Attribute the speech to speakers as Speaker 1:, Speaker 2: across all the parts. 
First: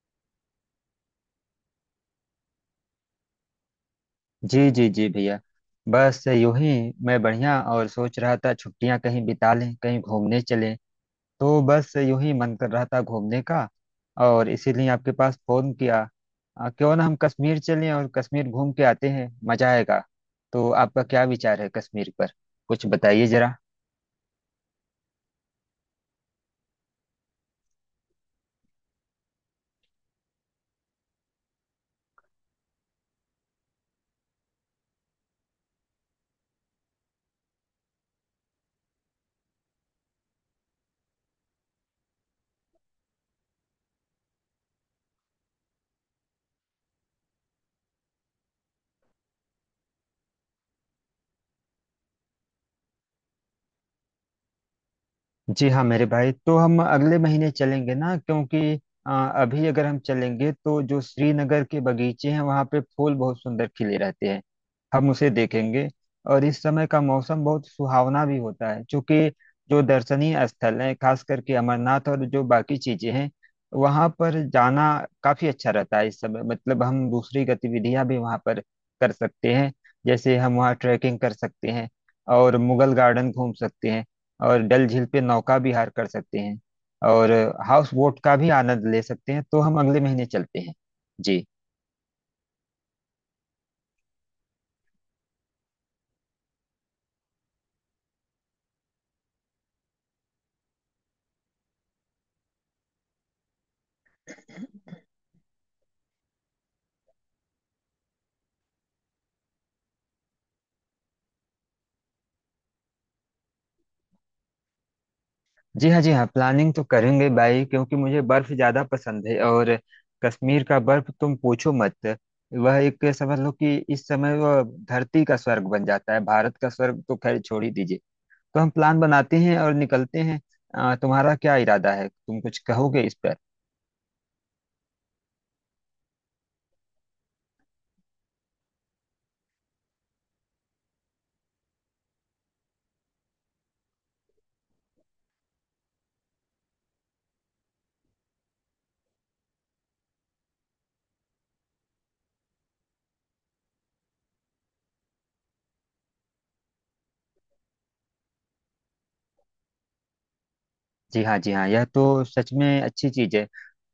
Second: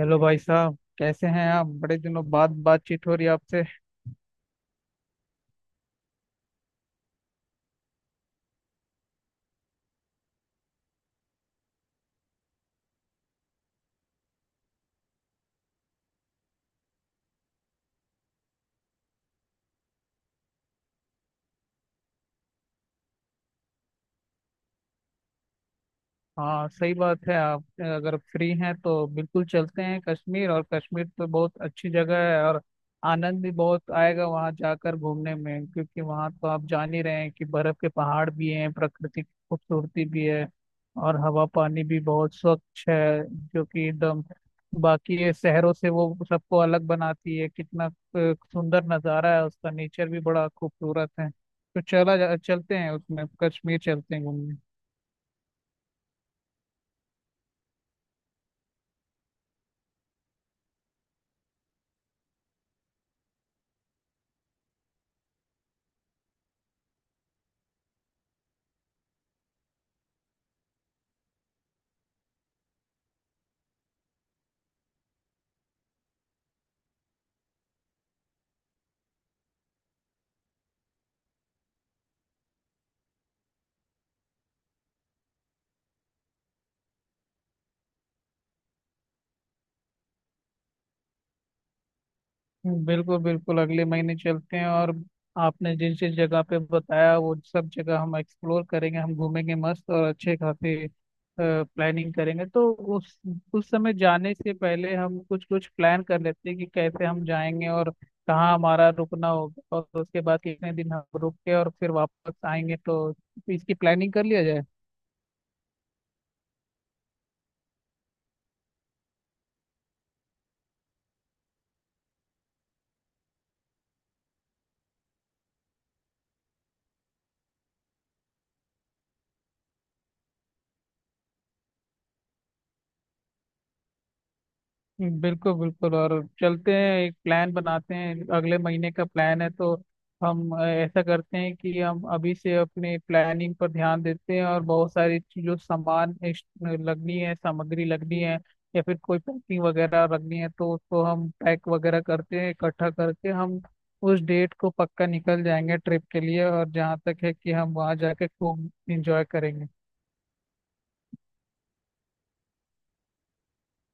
Speaker 1: Hello भाई साहब, कैसे हैं आप? बड़े दिनों बाद बातचीत हो रही है आपसे।
Speaker 2: जी जी जी भैया। बस यूं ही। मैं बढ़िया। और सोच रहा था, छुट्टियां कहीं बिता लें, कहीं घूमने चलें। तो बस यूं ही मन कर रहा था घूमने का, और इसीलिए आपके पास फोन किया। क्यों ना हम कश्मीर चलें और कश्मीर घूम के आते हैं, मजा आएगा। तो आपका क्या विचार है कश्मीर पर? कुछ बताइए जरा।
Speaker 1: हाँ, सही बात है। आप अगर फ्री हैं तो बिल्कुल चलते हैं कश्मीर। और कश्मीर तो बहुत अच्छी जगह है, और आनंद भी बहुत आएगा वहाँ जाकर घूमने में, क्योंकि वहाँ तो आप जान ही रहे हैं कि बर्फ के पहाड़ भी हैं, प्रकृति की खूबसूरती भी है, और हवा पानी भी बहुत स्वच्छ है, जो कि एकदम बाकी ये शहरों से वो सबको अलग बनाती है। कितना सुंदर नज़ारा है उसका, नेचर भी बड़ा खूबसूरत है। तो चला जा, चलते हैं उसमें, कश्मीर चलते हैं घूमने।
Speaker 2: जी हाँ मेरे भाई, तो हम अगले महीने चलेंगे ना, क्योंकि अ, अभी अगर हम चलेंगे तो जो श्रीनगर के बगीचे हैं वहाँ पे फूल बहुत सुंदर खिले रहते हैं, हम उसे देखेंगे। और इस समय का मौसम बहुत सुहावना भी होता है। क्योंकि जो दर्शनीय स्थल हैं, खास करके अमरनाथ और जो बाकी चीजें हैं, वहाँ पर जाना काफी अच्छा रहता है इस समय। मतलब हम दूसरी गतिविधियां भी वहाँ पर कर सकते हैं। जैसे हम वहाँ ट्रैकिंग कर सकते हैं, और मुगल गार्डन घूम सकते हैं, और डल झील पे नौका विहार कर सकते हैं, और हाउस बोट का भी आनंद ले सकते हैं। तो हम अगले महीने चलते हैं जी।
Speaker 1: बिल्कुल बिल्कुल, अगले महीने चलते हैं। और आपने जिस जिस जगह पे बताया, वो सब जगह हम एक्सप्लोर करेंगे, हम घूमेंगे मस्त, और अच्छे खासे प्लानिंग करेंगे। तो उस उस समय जाने से पहले हम कुछ कुछ प्लान कर लेते हैं कि कैसे हम जाएंगे, और कहाँ हमारा रुकना होगा, और उसके बाद कितने दिन हम रुक के और फिर वापस आएंगे। तो इसकी प्लानिंग कर लिया जाए।
Speaker 2: जी हाँ जी हाँ, प्लानिंग तो करेंगे भाई, क्योंकि मुझे बर्फ ज़्यादा पसंद है। और कश्मीर का बर्फ तुम पूछो मत। वह एक समझ लो कि इस समय वह धरती का स्वर्ग बन जाता है, भारत का स्वर्ग तो खैर छोड़ ही दीजिए। तो हम प्लान बनाते हैं और निकलते हैं। तुम्हारा क्या इरादा है? तुम कुछ कहोगे इस पर?
Speaker 1: बिल्कुल बिल्कुल। और चलते हैं, एक प्लान बनाते हैं। अगले महीने का प्लान है, तो हम ऐसा करते हैं कि हम अभी से अपने प्लानिंग पर ध्यान देते हैं, और बहुत सारी जो सामान लगनी है, सामग्री लगनी है, या फिर कोई पैकिंग वगैरह रखनी है, तो उसको हम पैक वगैरह करते हैं, इकट्ठा करके हम उस डेट को पक्का निकल जाएंगे ट्रिप के लिए। और जहाँ तक है कि हम वहाँ जाके खूब इंजॉय करेंगे।
Speaker 2: जी हाँ जी हाँ, यह तो सच में अच्छी चीज है।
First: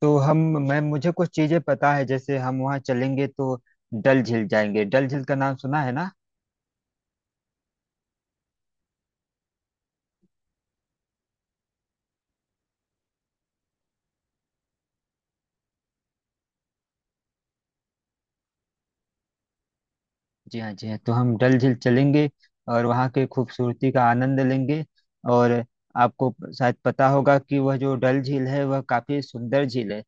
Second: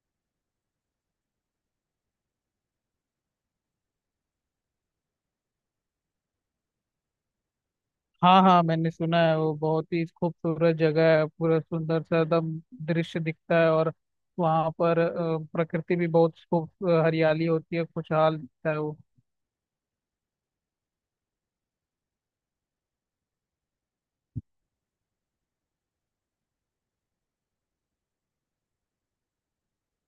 Speaker 2: तो हम, मैं मुझे कुछ चीजें पता है। जैसे हम वहाँ चलेंगे तो डल झील जाएंगे। डल झील का नाम सुना है ना?
Speaker 1: हाँ हाँ, मैंने सुना है, वो बहुत ही खूबसूरत जगह है। पूरा सुंदर सा एकदम दृश्य दिखता है, और वहाँ पर प्रकृति भी बहुत खूब हरियाली होती है, खुशहाल दिखता है वो।
Speaker 2: जी हाँ जी हाँ, तो हम डल झील चलेंगे और वहाँ के खूबसूरती का आनंद लेंगे। और आपको शायद पता होगा कि वह जो डल झील है वह काफी सुंदर झील है।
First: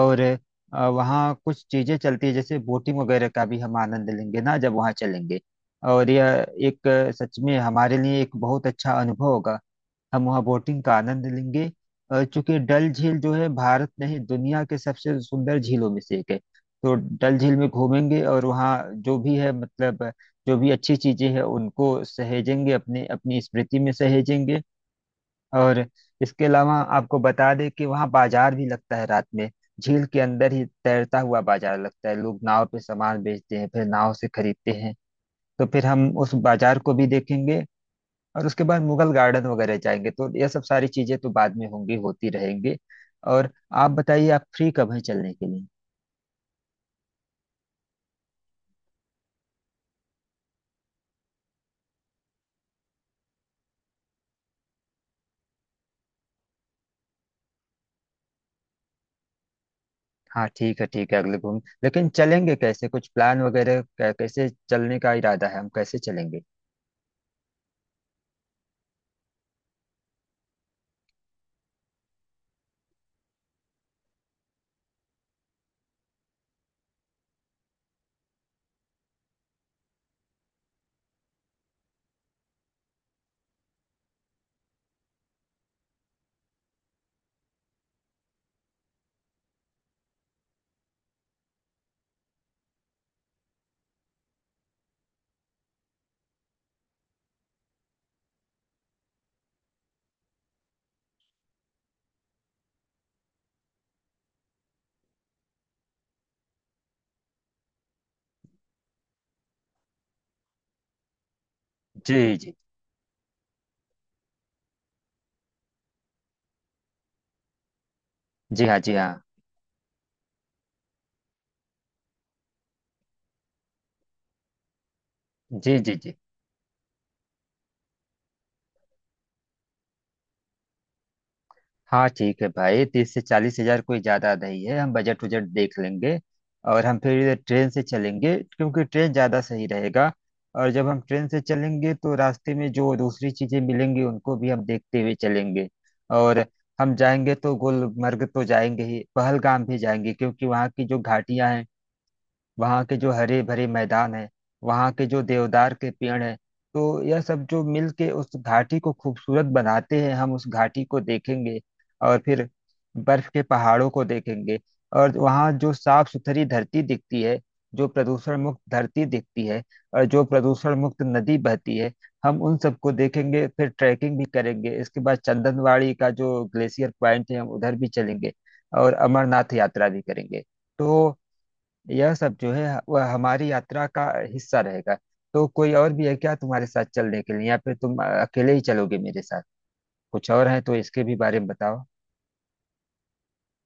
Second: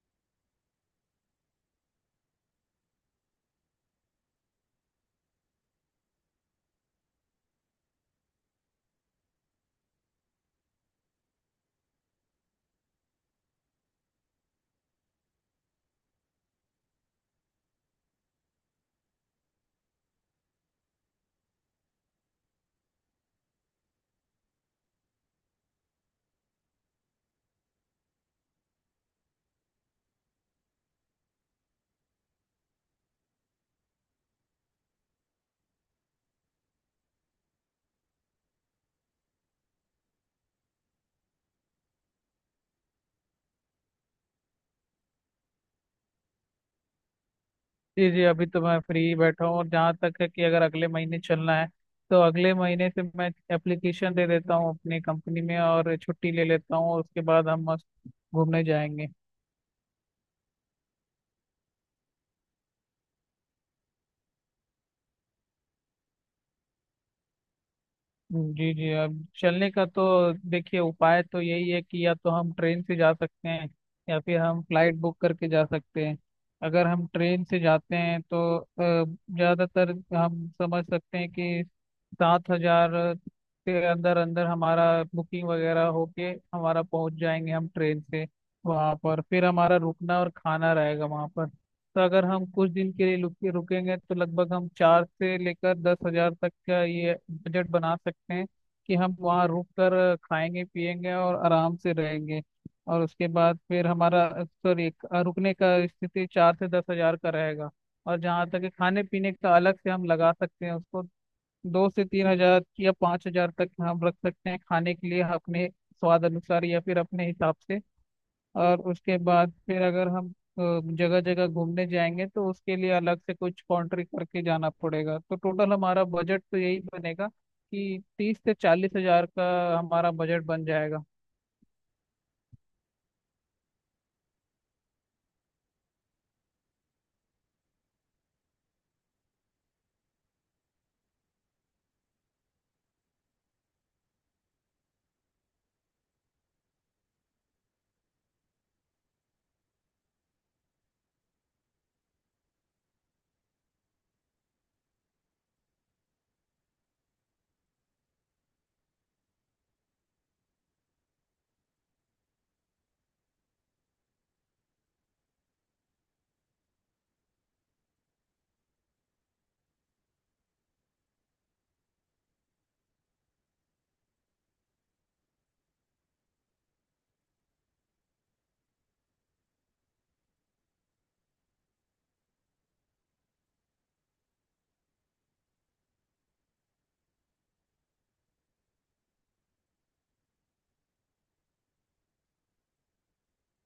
Speaker 2: और वहाँ कुछ चीजें चलती है, जैसे बोटिंग वगैरह का भी हम आनंद लेंगे ना जब वहाँ चलेंगे। और यह एक, सच में हमारे लिए एक बहुत अच्छा अनुभव होगा। हम वहाँ बोटिंग का आनंद लेंगे। चूंकि डल झील जो है भारत नहीं, दुनिया के सबसे सुंदर झीलों में से एक है। तो डल झील में घूमेंगे, और वहाँ जो भी है, मतलब जो भी अच्छी चीजें हैं उनको सहेजेंगे, अपने, अपनी स्मृति में सहेजेंगे। और इसके अलावा आपको बता दें कि वहाँ बाजार भी लगता है रात में, झील के अंदर ही तैरता हुआ बाजार लगता है। लोग नाव पे सामान बेचते हैं, फिर नाव से खरीदते हैं। तो फिर हम उस बाजार को भी देखेंगे। और उसके बाद मुगल गार्डन वगैरह जाएंगे। तो ये सब सारी चीजें तो बाद में होंगी, होती रहेंगी। और आप बताइए, आप फ्री कब हैं चलने के लिए?
Speaker 1: जी जी, अभी तो मैं फ्री बैठा हूँ। और जहाँ तक है कि अगर अगले महीने चलना है, तो अगले महीने से मैं एप्लीकेशन दे देता हूँ अपनी कंपनी में, और छुट्टी ले लेता हूँ, और उसके बाद हम मस्त घूमने जाएंगे।
Speaker 2: हाँ ठीक है ठीक है, अगले घूम, लेकिन चलेंगे कैसे? कुछ प्लान वगैरह, कैसे चलने का इरादा है, हम कैसे चलेंगे?
Speaker 1: जी जी, अब चलने का तो देखिए उपाय तो यही है कि या तो हम ट्रेन से जा सकते हैं, या फिर हम फ्लाइट बुक करके जा सकते हैं। अगर हम ट्रेन से जाते हैं तो ज़्यादातर हम समझ सकते हैं कि 7 हजार के अंदर अंदर हमारा बुकिंग वगैरह होके हमारा पहुंच जाएंगे हम ट्रेन से। वहाँ पर फिर हमारा रुकना और खाना रहेगा वहाँ पर। तो अगर हम कुछ दिन के लिए रुकेंगे तो लगभग हम 4 से लेकर 10 हजार तक का ये बजट बना सकते हैं कि हम वहाँ रुक कर खाएंगे पिएंगे और आराम से रहेंगे। और उसके बाद फिर हमारा, सॉरी, रुकने का स्थिति 4 से 10 हजार का रहेगा। और जहाँ तक है, खाने पीने का अलग से हम लगा सकते हैं उसको। दो से तीन
Speaker 2: जी जी।
Speaker 1: हजार या पाँच हजार तक हम रख सकते हैं खाने के लिए, अपने स्वाद अनुसार या फिर अपने हिसाब से।
Speaker 2: जी हाँ
Speaker 1: और
Speaker 2: जी हाँ।
Speaker 1: उसके बाद फिर अगर हम जगह जगह घूमने जाएंगे तो उसके लिए अलग से कुछ कॉन्ट्री करके जाना पड़ेगा। तो टोटल
Speaker 2: जी जी।
Speaker 1: हमारा
Speaker 2: जी
Speaker 1: बजट तो यही बनेगा, कि 30 से 40 हजार का हमारा बजट बन जाएगा।
Speaker 2: हाँ ठीक है भाई, तीस से चालीस हजार कोई ज्यादा नहीं है, हम बजट उजट देख लेंगे। और हम फिर ट्रेन से चलेंगे, क्योंकि ट्रेन ज्यादा सही रहेगा। और जब हम ट्रेन से चलेंगे तो रास्ते में जो दूसरी चीजें मिलेंगी उनको भी हम देखते हुए चलेंगे। और हम जाएंगे तो गुलमर्ग तो जाएंगे ही, पहलगाम भी जाएंगे। क्योंकि वहाँ की जो घाटियां हैं, वहाँ के जो हरे भरे मैदान है, वहाँ के जो देवदार के पेड़ है, तो यह सब जो मिल के उस घाटी को खूबसूरत बनाते हैं, हम उस घाटी को देखेंगे। और फिर बर्फ के पहाड़ों को देखेंगे। और वहाँ जो साफ सुथरी धरती दिखती है, जो प्रदूषण मुक्त धरती दिखती है, और जो प्रदूषण मुक्त नदी बहती है, हम उन सबको देखेंगे। फिर ट्रैकिंग भी करेंगे। इसके बाद चंदनवाड़ी का जो ग्लेशियर पॉइंट है, हम उधर भी चलेंगे। और अमरनाथ यात्रा भी करेंगे। तो यह सब जो है वह हमारी यात्रा का हिस्सा रहेगा। तो कोई और भी है क्या तुम्हारे साथ चलने के लिए, या फिर तुम अकेले ही चलोगे मेरे साथ? कुछ और है तो इसके भी बारे में बताओ।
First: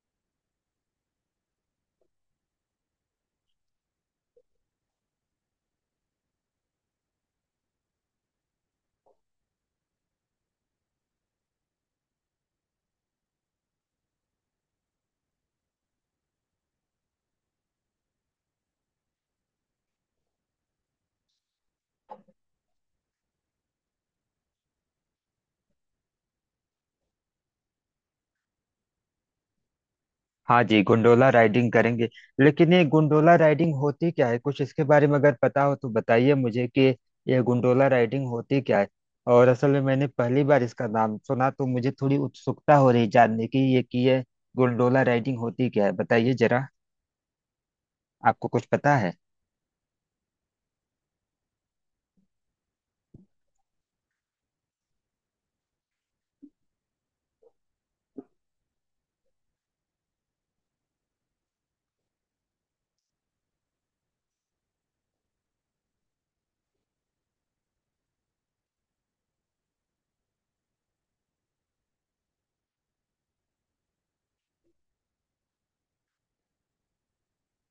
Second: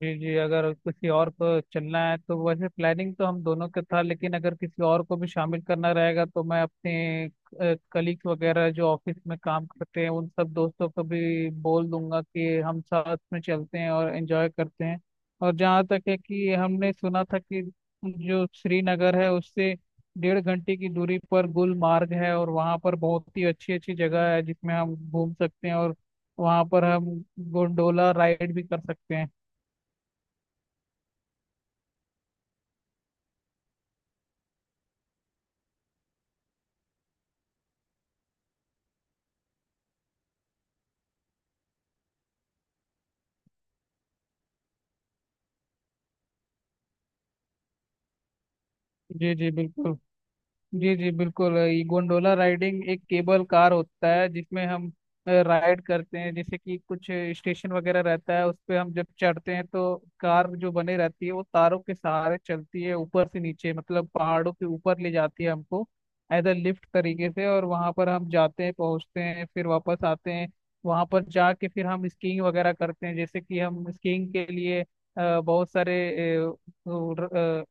Speaker 1: जी जी, अगर किसी और को चलना है, तो वैसे प्लानिंग तो हम दोनों का था, लेकिन अगर किसी और को भी शामिल करना रहेगा, तो मैं अपने कलीग्स वगैरह जो ऑफिस में काम करते हैं उन सब दोस्तों को भी बोल दूंगा कि हम साथ में चलते हैं और एंजॉय करते हैं। और जहाँ तक है कि हमने सुना था कि जो श्रीनगर है उससे डेढ़ घंटे की दूरी पर गुलमार्ग है, और वहाँ पर बहुत ही अच्छी अच्छी जगह है जिसमें हम घूम सकते हैं, और वहाँ पर हम गोंडोला राइड भी कर सकते हैं।
Speaker 2: हाँ जी, गोंडोला राइडिंग करेंगे। लेकिन ये गोंडोला राइडिंग होती क्या है? कुछ इसके बारे में अगर पता हो तो बताइए मुझे कि यह गोंडोला राइडिंग होती क्या है। और असल में मैंने पहली बार इसका नाम सुना, तो मुझे थोड़ी उत्सुकता हो रही जानने की ये कि यह गोंडोला राइडिंग होती क्या है, बताइए जरा। आपको कुछ पता है?
Speaker 1: जी जी बिल्कुल। जी जी बिल्कुल, ये गोंडोला राइडिंग एक केबल कार होता है जिसमें हम राइड करते हैं। जैसे कि कुछ स्टेशन वगैरह रहता है, उस पे हम जब चढ़ते हैं तो कार जो बनी रहती है वो तारों के सहारे चलती है ऊपर से नीचे, मतलब पहाड़ों के ऊपर ले जाती है हमको एज अ लिफ्ट तरीके से। और वहां पर हम जाते हैं, पहुंचते हैं, फिर वापस आते हैं। वहां पर जाके फिर हम स्कीइंग वगैरह करते हैं। जैसे कि हम स्कीइंग के लिए बहुत सारे अ, अ,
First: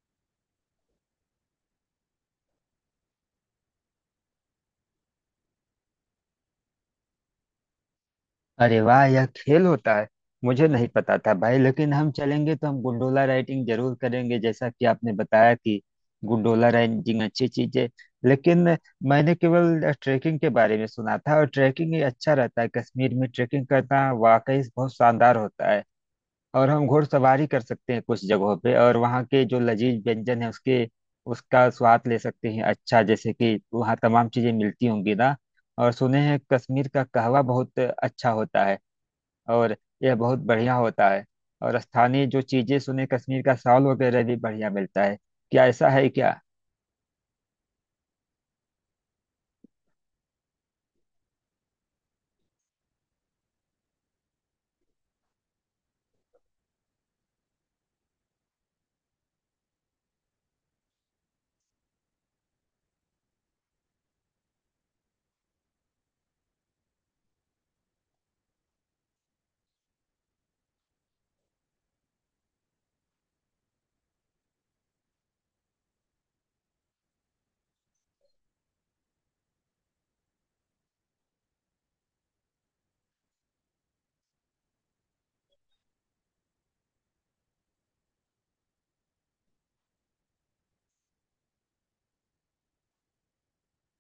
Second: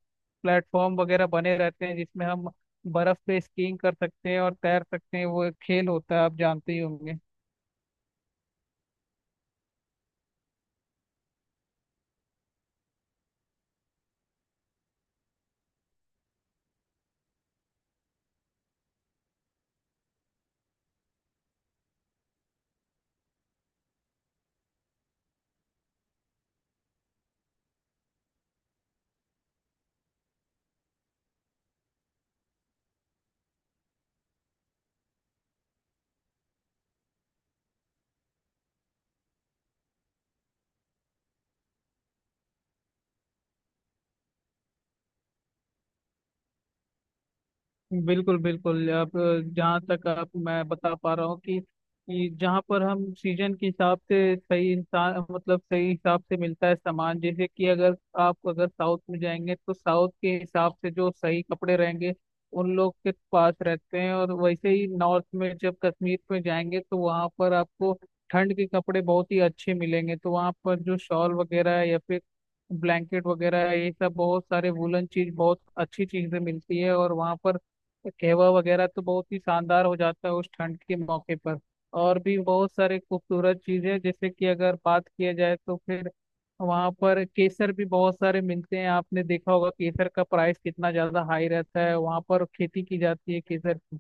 Speaker 1: प्लेटफॉर्म वगैरह बने रहते हैं जिसमें हम बर्फ पे स्कीइंग कर सकते हैं और तैर सकते हैं। वो एक खेल होता है, आप जानते ही होंगे।
Speaker 2: अरे वाह, यह खेल होता है! मुझे नहीं पता था भाई, लेकिन हम चलेंगे तो हम गुंडोला राइडिंग जरूर करेंगे, जैसा कि आपने बताया कि गुंडोला राइडिंग अच्छी चीज है। लेकिन मैंने केवल ट्रैकिंग के बारे में सुना था, और ट्रैकिंग ये अच्छा रहता है, कश्मीर में ट्रैकिंग करना वाकई बहुत शानदार होता है। और हम घोड़सवारी कर सकते हैं कुछ जगहों पे, और वहाँ के जो लजीज व्यंजन है उसके उसका स्वाद ले सकते हैं। अच्छा, जैसे कि वहाँ तमाम चीजें मिलती होंगी ना, और सुने हैं कश्मीर का कहवा बहुत अच्छा होता है, और यह बहुत बढ़िया होता है। और स्थानीय जो चीजें सुने, कश्मीर का शॉल वगैरह भी बढ़िया मिलता है, क्या ऐसा है क्या?
Speaker 1: बिल्कुल बिल्कुल। आप, जहाँ तक आप मैं बता पा रहा हूँ, कि जहाँ पर हम सीजन के हिसाब से सही इंसान, मतलब सही हिसाब से मिलता है सामान। जैसे कि अगर आप, अगर साउथ में जाएंगे तो साउथ के हिसाब से जो सही कपड़े रहेंगे उन लोग के पास रहते हैं। और वैसे ही नॉर्थ में, जब कश्मीर में जाएंगे तो वहाँ पर आपको ठंड के कपड़े बहुत ही अच्छे मिलेंगे। तो वहाँ पर जो शॉल वगैरह है, या फिर ब्लैंकेट वगैरह है, ये सब बहुत सारे वुलन चीज, बहुत अच्छी चीजें मिलती है। और वहाँ पर कहवा वगैरह तो बहुत ही शानदार हो जाता है उस ठंड के मौके पर। और भी बहुत सारे खूबसूरत चीजें, जैसे कि अगर बात किया जाए, तो फिर वहाँ पर केसर भी बहुत सारे मिलते हैं। आपने देखा होगा केसर का प्राइस कितना ज्यादा हाई रहता है, वहाँ पर खेती की जाती है केसर की।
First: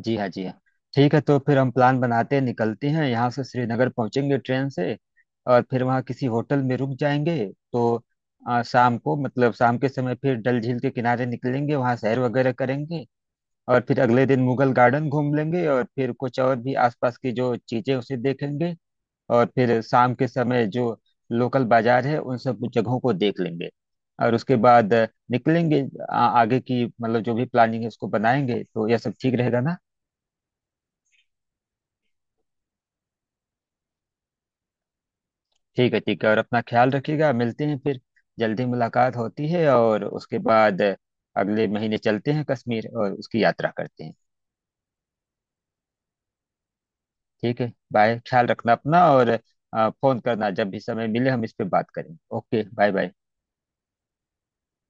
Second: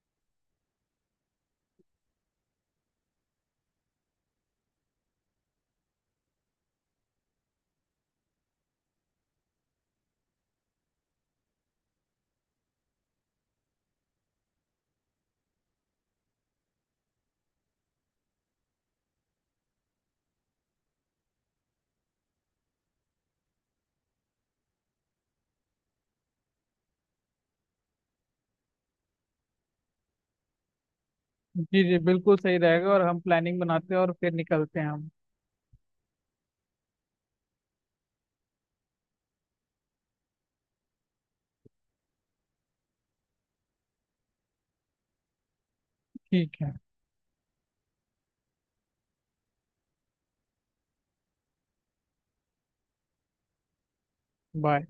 Speaker 2: जी हाँ जी हाँ, ठीक है। तो फिर हम प्लान बनाते हैं, निकलते हैं यहाँ से, श्रीनगर पहुंचेंगे ट्रेन से, और फिर वहाँ किसी होटल में रुक जाएंगे। तो शाम को, मतलब शाम के समय, फिर डल झील के किनारे निकलेंगे, वहाँ सैर वगैरह करेंगे। और फिर अगले दिन मुगल गार्डन घूम लेंगे, और फिर कुछ और भी आसपास की जो चीजें उसे देखेंगे। और फिर शाम के समय जो लोकल बाजार है उन सब जगहों को देख लेंगे। और उसके बाद निकलेंगे, आगे की, मतलब जो भी प्लानिंग है उसको बनाएंगे। तो यह सब ठीक रहेगा ना?
Speaker 1: जी जी बिल्कुल सही रहेगा, और हम प्लानिंग बनाते हैं और फिर निकलते हैं हम।
Speaker 2: ठीक है ठीक है, और अपना ख्याल रखिएगा, मिलते हैं फिर। जल्दी मुलाकात होती है, और उसके बाद अगले महीने चलते हैं कश्मीर और उसकी यात्रा करते हैं।
Speaker 1: ठीक है।
Speaker 2: ठीक है बाय, ख्याल रखना अपना। और फोन करना जब भी समय मिले, हम इस पे बात करेंगे। Okay bye bye.
Speaker 1: बाय।